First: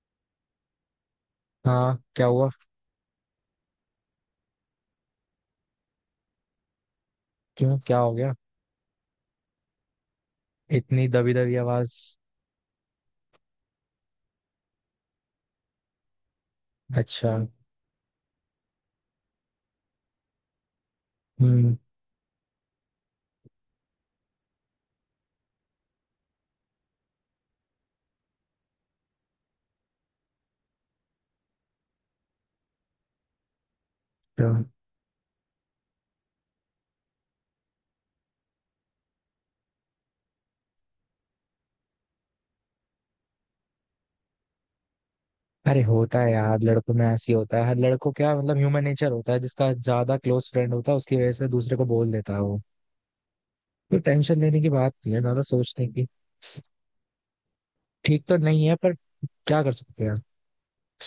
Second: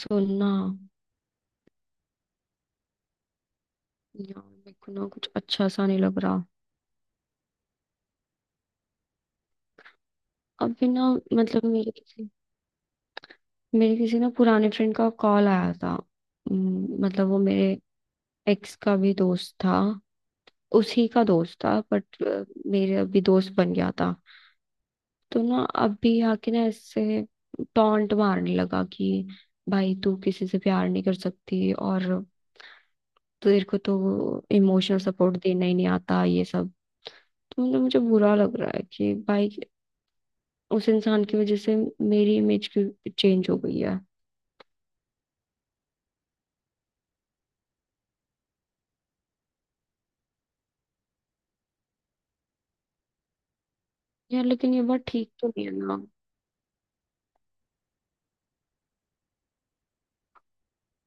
सुनना। हाँ, क्या हुआ? यार मेरे को ना कुछ अच्छा सा नहीं लग रहा। क्यों, क्या हो गया? अभी इतनी ना, दबी दबी मतलब मेरे आवाज। किसी मेरे किसी ना पुराने फ्रेंड का कॉल आया था। मतलब अच्छा। वो मेरे एक्स का भी दोस्त था। उसी का दोस्त हम्म। था बट मेरे अभी दोस्त बन गया था। तो ना अभी आके ना इससे टॉन्ट मारने लगा कि भाई तू किसी से प्यार नहीं कर सकती, और तेरे को तो तो- इमोशनल सपोर्ट देना ही नहीं आता, ये सब। तो मतलब मुझे बुरा लग रहा है कि भाई उस इंसान की वजह से मेरी इमेज की चेंज हो गई है। अरे होता है यार, लड़कों में ऐसी होता है, हर लड़कों क्या मतलब ह्यूमन नेचर होता है। जिसका ज्यादा क्लोज फ्रेंड होता है उसकी वजह से दूसरे को बोल देता है वो। तो टेंशन यार लेने की लेकिन ये बात बात नहीं है, ठीक ज्यादा तो नहीं है सोचने ना। की। ठीक तो नहीं है, पर क्या कर सकते हैं।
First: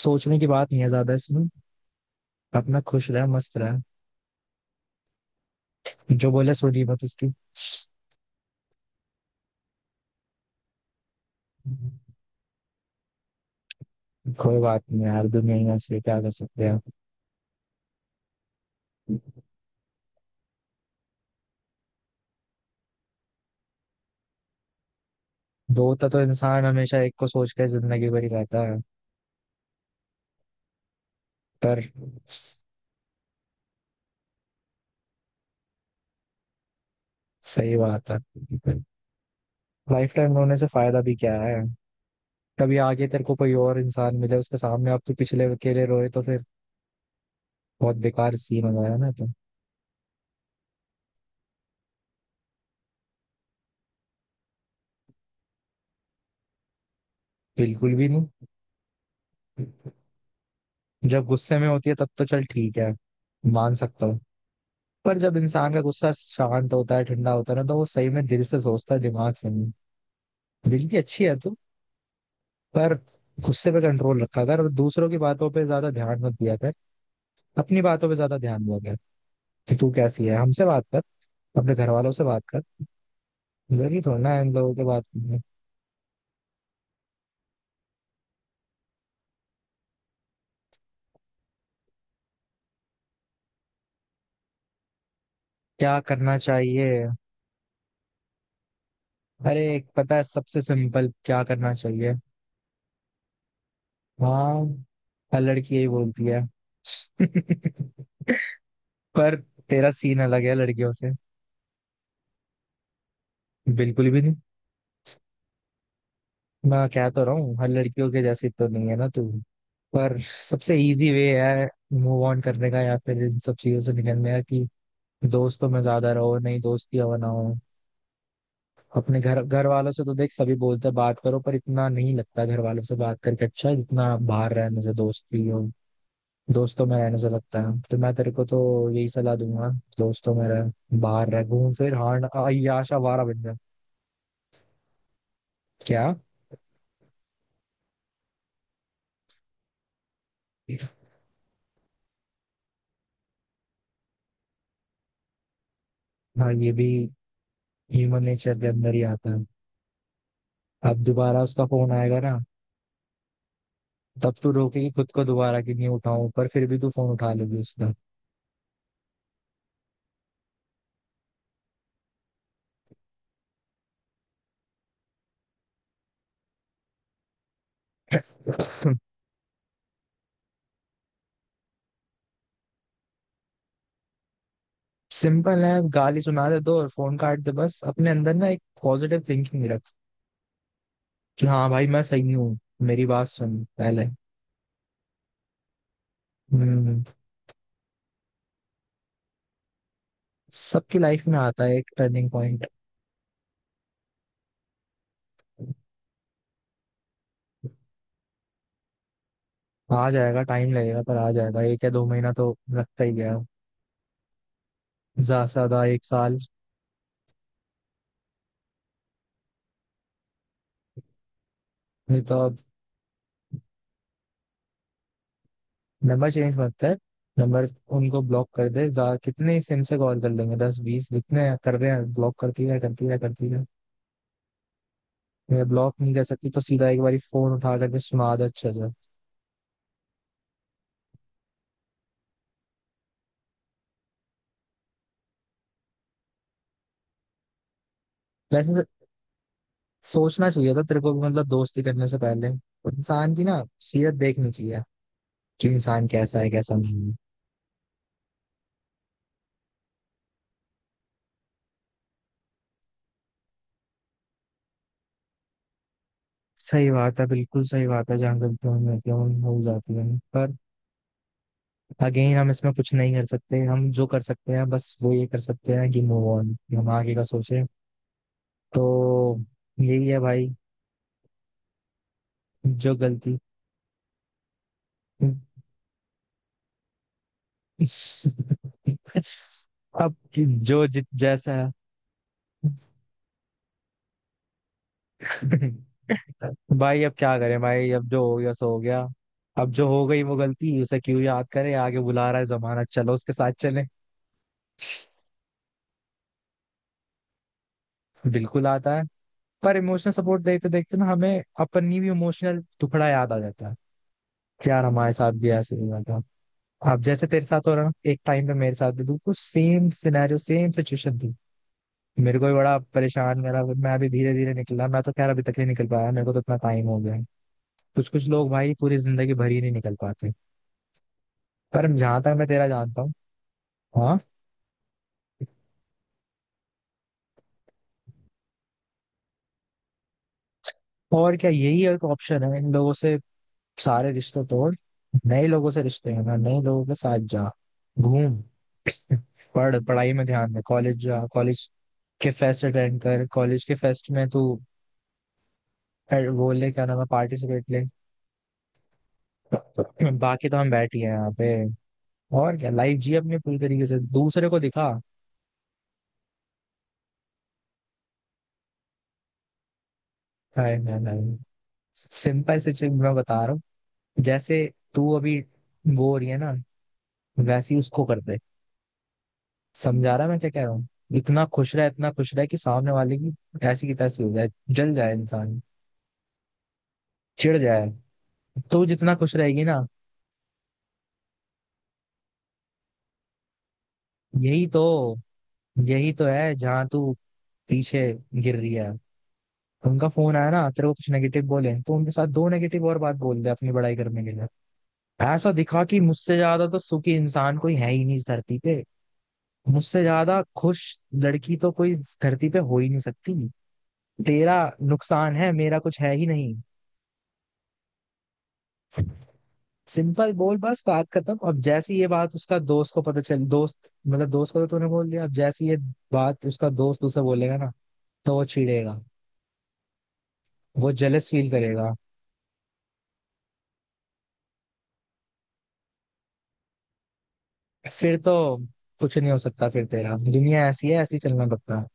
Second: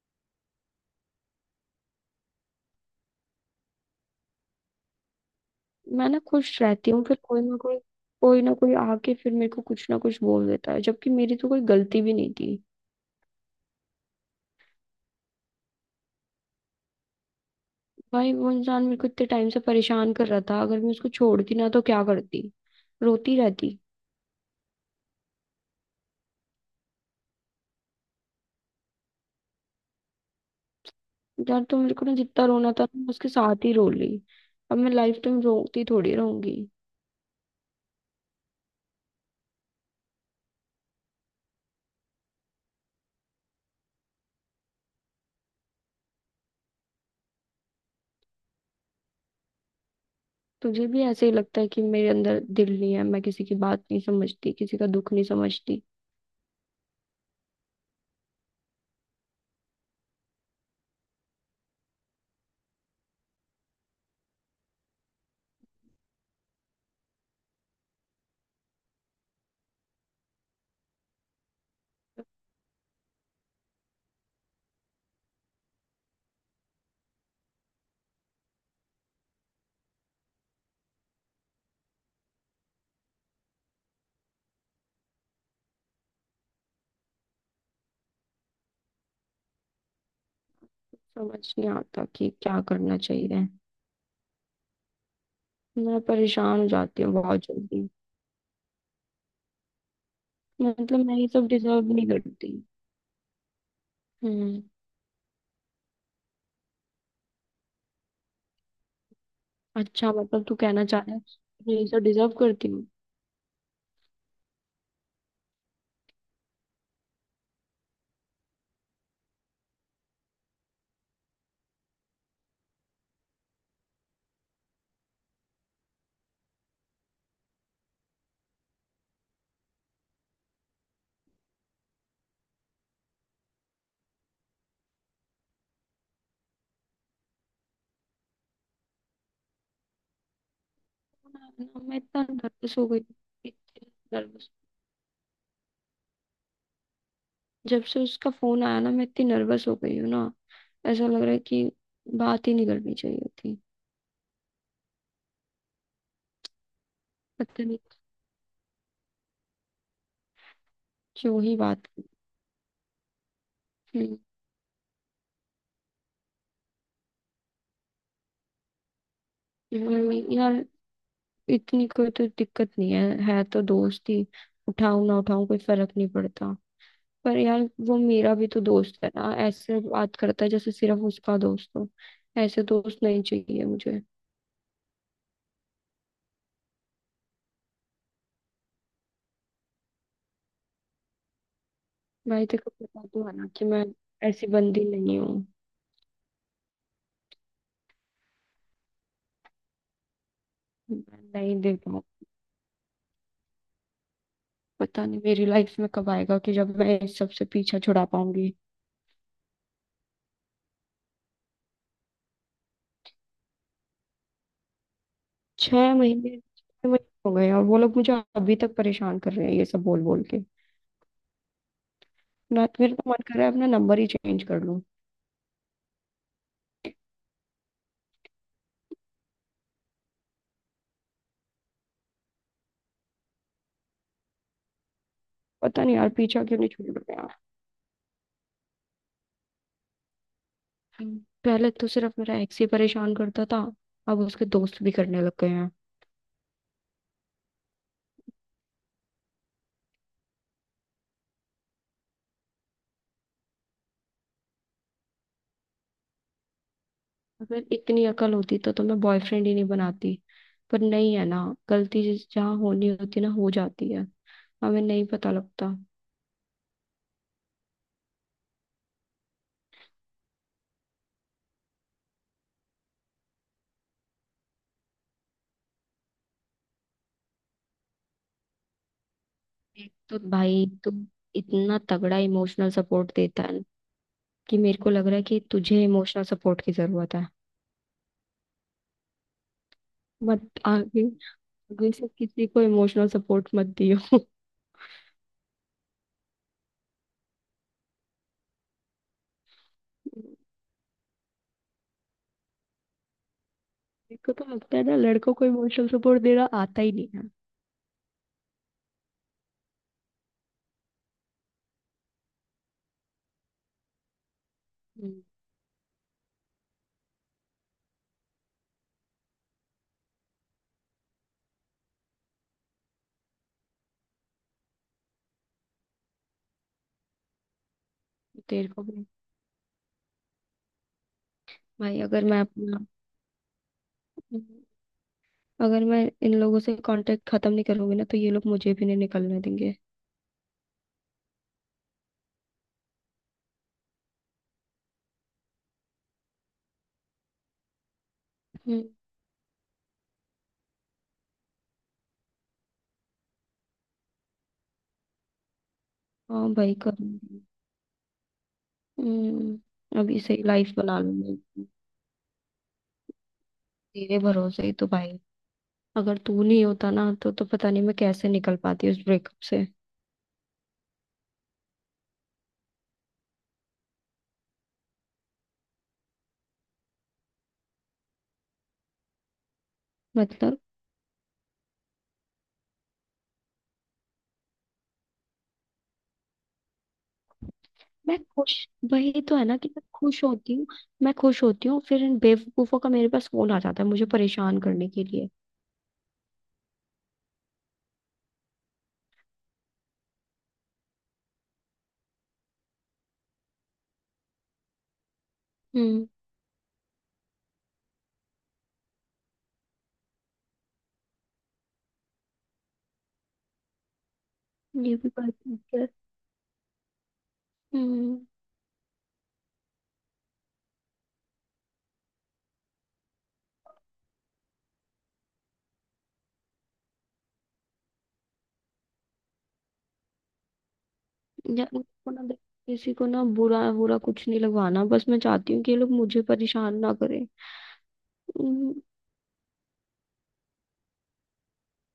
सोचने की बात नहीं है ज्यादा इसमें। अपना खुश रहे, मस्त रहे। मैं ना जो बोले खुश सुनी रहती मत हूँ, फिर उसकी। कोई ना कोई आके फिर मेरे को कुछ ना कुछ बोल देता है, जबकि मेरी तो कोई गलती भी नहीं थी। कोई बात नहीं यार, दुनिया ही ऐसी है, क्या कर सकते हैं। भाई वो इंसान मेरे को इतने टाइम से परेशान कर रहा था, अगर मैं उसको छोड़ती ना तो क्या करती, रोती रहती? दो तो इंसान हमेशा एक को सोच के जिंदगी भरी रहता है। यार तो पर मेरे को ना जितना स- रोना था मैं उसके साथ ही रो ली। अब मैं लाइफ टाइम रोती थोड़ी रहूंगी। सही बात है। लाइफ टाइम रोने से फायदा भी क्या है। कभी आगे तेरे को कोई और इंसान मिले, उसके सामने आप तो पिछले के लिए रोए, तो फिर बहुत बेकार सीन हो गया ना तो। तुझे भी ऐसे ही लगता है कि मेरे अंदर दिल नहीं है, मैं किसी की बात नहीं समझती, किसी का दुख नहीं समझती? बिल्कुल भी नहीं। जब गुस्से में होती है तब तो चल ठीक है, मान सकता हूँ। पर जब इंसान का गुस्सा शांत होता है, ठंडा होता है ना, तो वो सही में दिल से सोचता है, दिमाग से नहीं। दिल की अच्छी है तू। पर गुस्से पे कंट्रोल रखा कर, और दूसरों की बातों पे ज्यादा ध्यान मत दिया कर। अपनी बातों पे ज्यादा ध्यान दिया कर कि तू कैसी है। हमसे बात कर, अपने घर वालों से बात कर। जरूरी थोड़ा ना है इन लोगों के बात करने। समझ नहीं आता कि क्या करना चाहिए। क्या मैं करना परेशान हो जाती चाहिए? हूँ बहुत जल्दी। अरे एक पता है सबसे मतलब सिंपल मैं ये क्या सब करना डिजर्व नहीं चाहिए। करती। हाँ। हम्म। हर लड़की यही बोलती है। पर तेरा अच्छा, सीन अलग मतलब है तू कहना लड़कियों चाह से। रहा है मैं ये सब डिजर्व करती हूँ? बिल्कुल भी नहीं। मैं कह तो रहा हूँ हर लड़कियों के जैसी तो नहीं है ना तू। पर सबसे इजी वे है मूव ऑन करने का, या फिर इन सब चीजों से निकलने का कि दोस्तों में ज्यादा रहो। नहीं दोस्ती हो ना हो, अपने घर घर वालों से तो देख सभी बोलते हैं बात करो, पर इतना नहीं लगता घर वालों से बात करके अच्छा है, जितना बाहर रहने से, दोस्ती हो, दोस्तों में रहने से लगता है। तो मैं तेरे को तो यही सलाह दूंगा, दोस्तों में रह, बाहर रह, मैं घूम फिर मैं इतना हार, नर्वस हो गई। आशावारा बन जा। इतनी नर्वस। क्या? जब से उसका फोन आया ना मैं इतनी नर्वस हो गई हूँ ना। ऐसा लग रहा है कि बात ही नहीं करनी चाहिए थी। हाँ ये भी पता नहीं, ह्यूमन नेचर के अंदर ही आता है। अब दोबारा क्यों ही उसका बात फोन की। आएगा ना, तब तू रोकेगी खुद को दोबारा कि नहीं उठाऊं, पर फिर भी तू फोन उठा लेगी उसका। यार, इतनी कोई तो दिक्कत नहीं है। है तो दोस्त ही। उठाऊं ना उठाऊं, कोई फर्क नहीं पड़ता। पर यार, वो मेरा भी तो दोस्त है ना, ऐसे बात करता है जैसे सिर्फ उसका दोस्त हो। ऐसे दोस्त नहीं चाहिए मुझे। सिंपल है, गाली सुना दे दो और फोन काट दे। बस अपने अंदर ना एक पॉजिटिव थिंकिंग रख कि हाँ भाई मैं सही भाई हूँ, देखो, मेरी पता तो बात है ना सुन कि मैं पहले। ऐसी बंदी नहीं हूँ। हम्म। मैं सबकी लाइफ में नहीं आता दे है एक पाऊँ। Turning point. पता नहीं मेरी लाइफ में कब आएगा कि जब मैं इस सब से पीछा छुड़ा पाऊंगी। आ जाएगा, टाइम लगेगा पर आ जाएगा। एक या दो महीना तो लगता ही गया, ज्यादा से ज्यादा छह एक महीने, साल। छह महीने हो गए और वो लोग मुझे अभी तक परेशान कर रहे हैं, ये सब बोल बोल के। नहीं तो ना, मेरा तो मन कर रहा है अपना नंबर ही चेंज कर लूं। नंबर चेंज मत कर। नंबर, उनको ब्लॉक कर दे जा। कितने सिम से कॉल कर लेंगे, दस बीस? जितने कर रहे हैं ब्लॉक करती रहे, करती रहे, करती रहे। मैं पता ब्लॉक नहीं यार नहीं कर पीछा सकती क्यों तो नहीं सीधा एक छूट बार रहा। फोन उठा करके सुना दे अच्छे से। हम्म, पहले तो सिर्फ मेरा एक्स ही परेशान करता था, अब उसके दोस्त भी करने लग गए हैं। वैसे सोचना चाहिए था तेरे को भी, मतलब दोस्ती करने से पहले इंसान की ना सीरत देखनी चाहिए, कि इंसान कैसा है कैसा नहीं है। अगर इतनी अकल होती तो मैं बॉयफ्रेंड ही नहीं बनाती। पर नहीं है ना। गलती जहाँ होनी होती ना, हो जाती है। हमें नहीं पता लगता। सही बात है, बिल्कुल सही बात है, जहाँ गलतियाँ हो जाती हैं वो हो जाती है। पर अगेन हम इसमें कुछ नहीं कर सकते। हम जो कर सकते हैं बस वो ये कर सकते हैं कि मूव ऑन, हम आगे का सोचें। तो एक यही तो है भाई। भाई तू इतना तगड़ा इमोशनल जो सपोर्ट गलती, देता है कि मेरे को लग रहा है कि तुझे इमोशनल सपोर्ट की जरूरत है। अब मत जो आगे जित जैसा है आगे से किसी को इमोशनल सपोर्ट मत दियो। भाई, अब क्या करें। भाई अब जो हो गया सो हो गया। अब जो हो गई वो गलती उसे क्यों याद करें। आगे बुला रहा है जमाना, चलो उसके साथ चले। मेरे को तो लगता है ना लड़कों को इमोशनल सपोर्ट देना आता ही नहीं है। बिल्कुल आता है। पर इमोशनल सपोर्ट देखते देखते ना हमें अपनी भी इमोशनल टुकड़ा याद आ जाता है कि यार हमारे हम्म, साथ भी ऐसे हुआ था। अब जैसे तेरे साथ हो रहा ना, एक टाइम पे मेरे साथ भी बिल्कुल सेम सिनेरियो, सेम सिचुएशन थी। मेरे को भी बड़ा परेशान करा, फिर मैं अभी धीरे धीरे निकला। मैं तो खैर अभी तक नहीं निकल पाया, मेरे को तो इतना टाइम हो गया है। कुछ कुछ लोग तेरे भाई को पूरी भी? जिंदगी भर ही नहीं निकल पाते। पर भाई जहां अगर तक मैं मैं तेरा अपना, जानता हूँ। हाँ। अगर मैं इन लोगों से कांटेक्ट खत्म नहीं करूंगी ना तो ये लोग मुझे भी नहीं निकलने देंगे। और क्या, यही एक ऑप्शन है। इन लोगों से सारे रिश्ते तोड़, नए लोगों से रिश्ते हैं, नए लोगों के साथ जा, घूम, हम्म। पढ़, पढ़ाई में ध्यान दे, कॉलेज जा, कॉलेज के फेस्ट अटेंड कर, कॉलेज के फेस्ट में तू हाँ वो ले, भाई, क्या नाम है, करूंगी। पार्टिसिपेट ले। अभी से बाकी तो हम लाइफ बैठ ही बना हैं यहाँ लूंगी। पे। और क्या, लाइफ जी अपने पूरी तरीके से, तेरे दूसरे को भरोसे ही तो दिखा। भाई। अगर तू नहीं होता ना तो पता नहीं मैं कैसे निकल पाती उस ब्रेकअप से। नहीं नहीं नहीं। सिंपल सिचुएशन मैं बता रहा हूँ। जैसे तू अभी वो हो रही है ना, वैसी उसको कर दे। समझा रहा मैं क्या मतलब कह रहा हूँ। इतना खुश रहा, इतना खुश रहा कि सामने वाले की ऐसी की तैसी हो जाए, जल जाए इंसान, चिढ़ जाए। मैं खुश? तू जितना वही खुश तो है ना रहेगी कि मैं ना, खुश होती हूँ। मैं खुश होती हूँ फिर इन बेवकूफों का मेरे पास फोन आ जाता है मुझे परेशान यही तो, करने के लिए। यही तो है जहाँ तू पीछे गिर रही है। उनका फोन आया ना, तेरे को कुछ नेगेटिव बोले, तो उनके साथ दो नेगेटिव और बात बोल दे अपनी बड़ाई करने के लिए। ऐसा दिखा कि हम्म। मुझसे ज्यादा तो सुखी इंसान कोई है ही नहीं इस धरती पे। मुझसे ज्यादा खुश लड़की तो कोई इस धरती पे हो ही नहीं सकती। तेरा ये भी बात नुकसान है, ठीक मेरा है। कुछ है ही नहीं। हम्म। सिंपल बोल, बस बात खत्म। अब जैसी ये बात उसका दोस्त को पता चल, दोस्त मतलब दोस्त को तो तूने बोल दिया, अब जैसी ये बात उसका दोस्त उसे बोलेगा ना, तो वो चिढ़ेगा, वो जेलस फील या करेगा। उनको ना देख- किसी को ना बुरा बुरा कुछ नहीं लगवाना, बस मैं चाहती हूँ कि ये लोग मुझे परेशान ना करें। फिर तो हम्म, कुछ नहीं हो सकता फिर। तेरा दुनिया ऐसी है, ऐसी चलना पड़ता है।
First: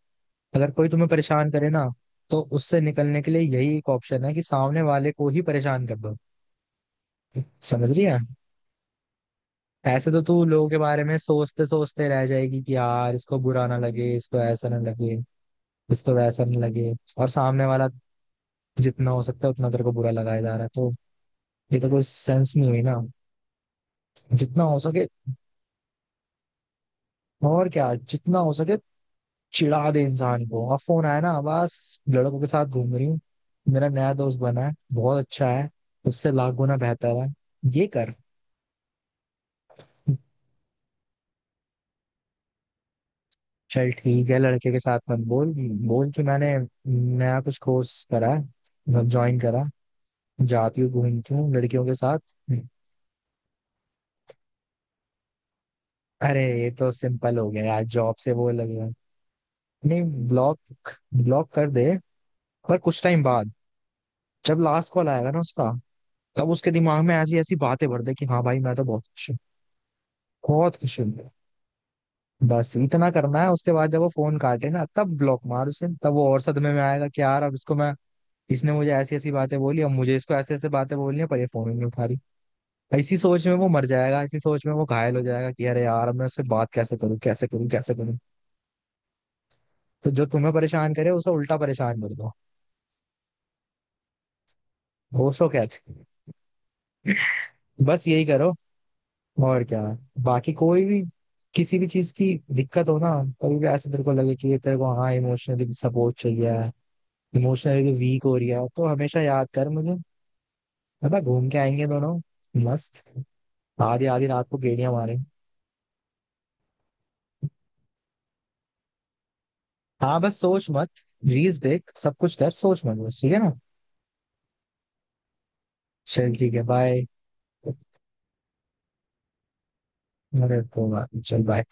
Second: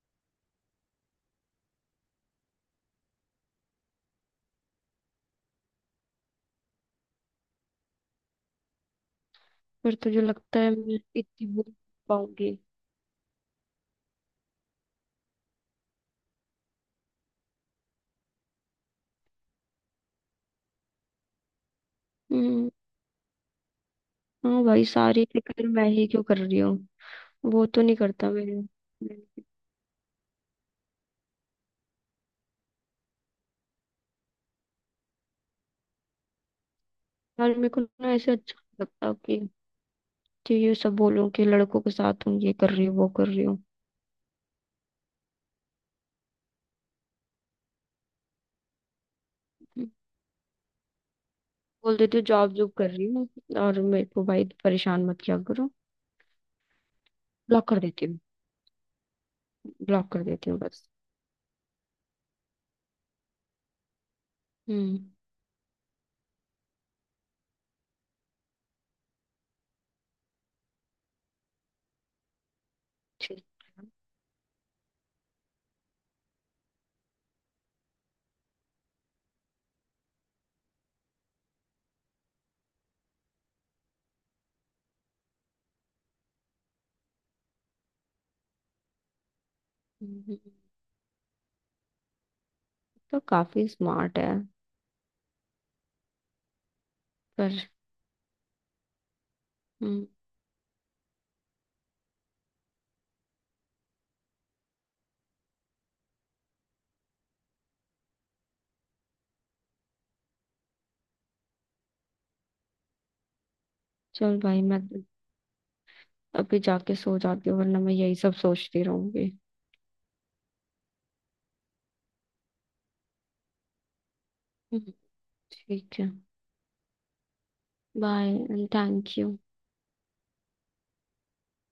अगर कोई तुम्हें परेशान करे ना, तो उससे निकलने के लिए यही एक ऑप्शन है कि सामने वाले को ही परेशान कर दो। समझ रही है? पर ऐसे तो तुझे तू लगता लोगों है के मैं बारे में इतनी सोचते बोल सोचते रह पाऊंगी? जाएगी कि यार इसको बुरा ना लगे, इसको ऐसा ना लगे, इसको वैसा ना लगे, और सामने वाला जितना हो सकता है उतना तेरे को बुरा लगाया जा रहा है। तो ये तो कोई सेंस नहीं हम्म, हुई ना। हाँ जितना हो भाई, सके, सारी फिक्र मैं ही क्यों कर रही हूँ। वो और तो क्या, नहीं करता जितना हो मेरे सके मेरे- चिढ़ा दे इंसान को। अब फोन आया ना, बस लड़कों के साथ घूम रही हूँ, मेरा नया दोस्त बना है, बहुत अच्छा है, उससे लाख गुना बेहतर है। यार, मेरे को ये ना कर, ऐसे अच्छा नहीं लगता कि ये सब बोलूं कि लड़कों के साथ हूँ, ये कर रही हूँ, वो कर रही हूँ। चल ठीक है लड़के के साथ मत बोल। बोल कि मैंने नया कुछ कोर्स करा है, मतलब ज्वाइन करा, जाती हूँ, घूमती हूँ लड़कियों के बोल देती साथ। हूँ जॉब, जॉब कर रही हूँ और मेरे को भाई परेशान मत किया करो। अरे ये तो सिंपल हो गया ब्लॉक कर यार, देती जॉब हूँ। से वो लग रहा है। नहीं ब्लॉक कर देती हूँ ब्लॉक, बस। ब्लॉक कर दे, पर कुछ टाइम बाद। जब लास्ट हम्म, कॉल आएगा ना उसका, तब उसके दिमाग में ऐसी ऐसी बातें भर दे कि हाँ भाई मैं तो बहुत बहुत खुश होंगे। बस इतना करना ठीक। है, उसके बाद जब वो फोन काटे ना तब ब्लॉक मार उसे। तब वो और सदमे में आएगा कि यार अब इसको मैं, इसने मुझे ऐसी ऐसी बातें बोली, अब मुझे इसको ऐसे ऐसे बातें बोलनी है, पर ये फोन ही नहीं उठा रही। इसी सोच में वो मर जाएगा, इसी सोच में वो घायल हो जाएगा कि अरे यार अब मैं उससे बात कैसे करूं, कैसे करूं, कैसे करूं। तो जो हम्म, तुम्हें परेशान करे उसे उल्टा परेशान कर दो। तो काफी स्मार्ट है, वो सो कहते, पर। बस यही करो, और क्या। हम्म, बाकी कोई भी किसी भी चीज की दिक्कत हो ना, कभी भी ऐसे तेरे को लगे कि ये तेरे को हाँ इमोशनली सपोर्ट चाहिए, इमोशनली वीक हो रही है, तो हमेशा याद कर मुझे। पता, घूम के आएंगे दोनों, मस्त, आधी आधी चल रात को भाई, मैं गेड़िया मारे। अभी जाके सो जाती हूँ वरना मैं यही सब सोचती रहूंगी। हाँ बस सोच मत, रील्स देख, सब कुछ कर, सोच मत बस, ठीक है ना। हम्म, ठीक है। चल ठीक है, bye. Bye and thank you. चल बाय।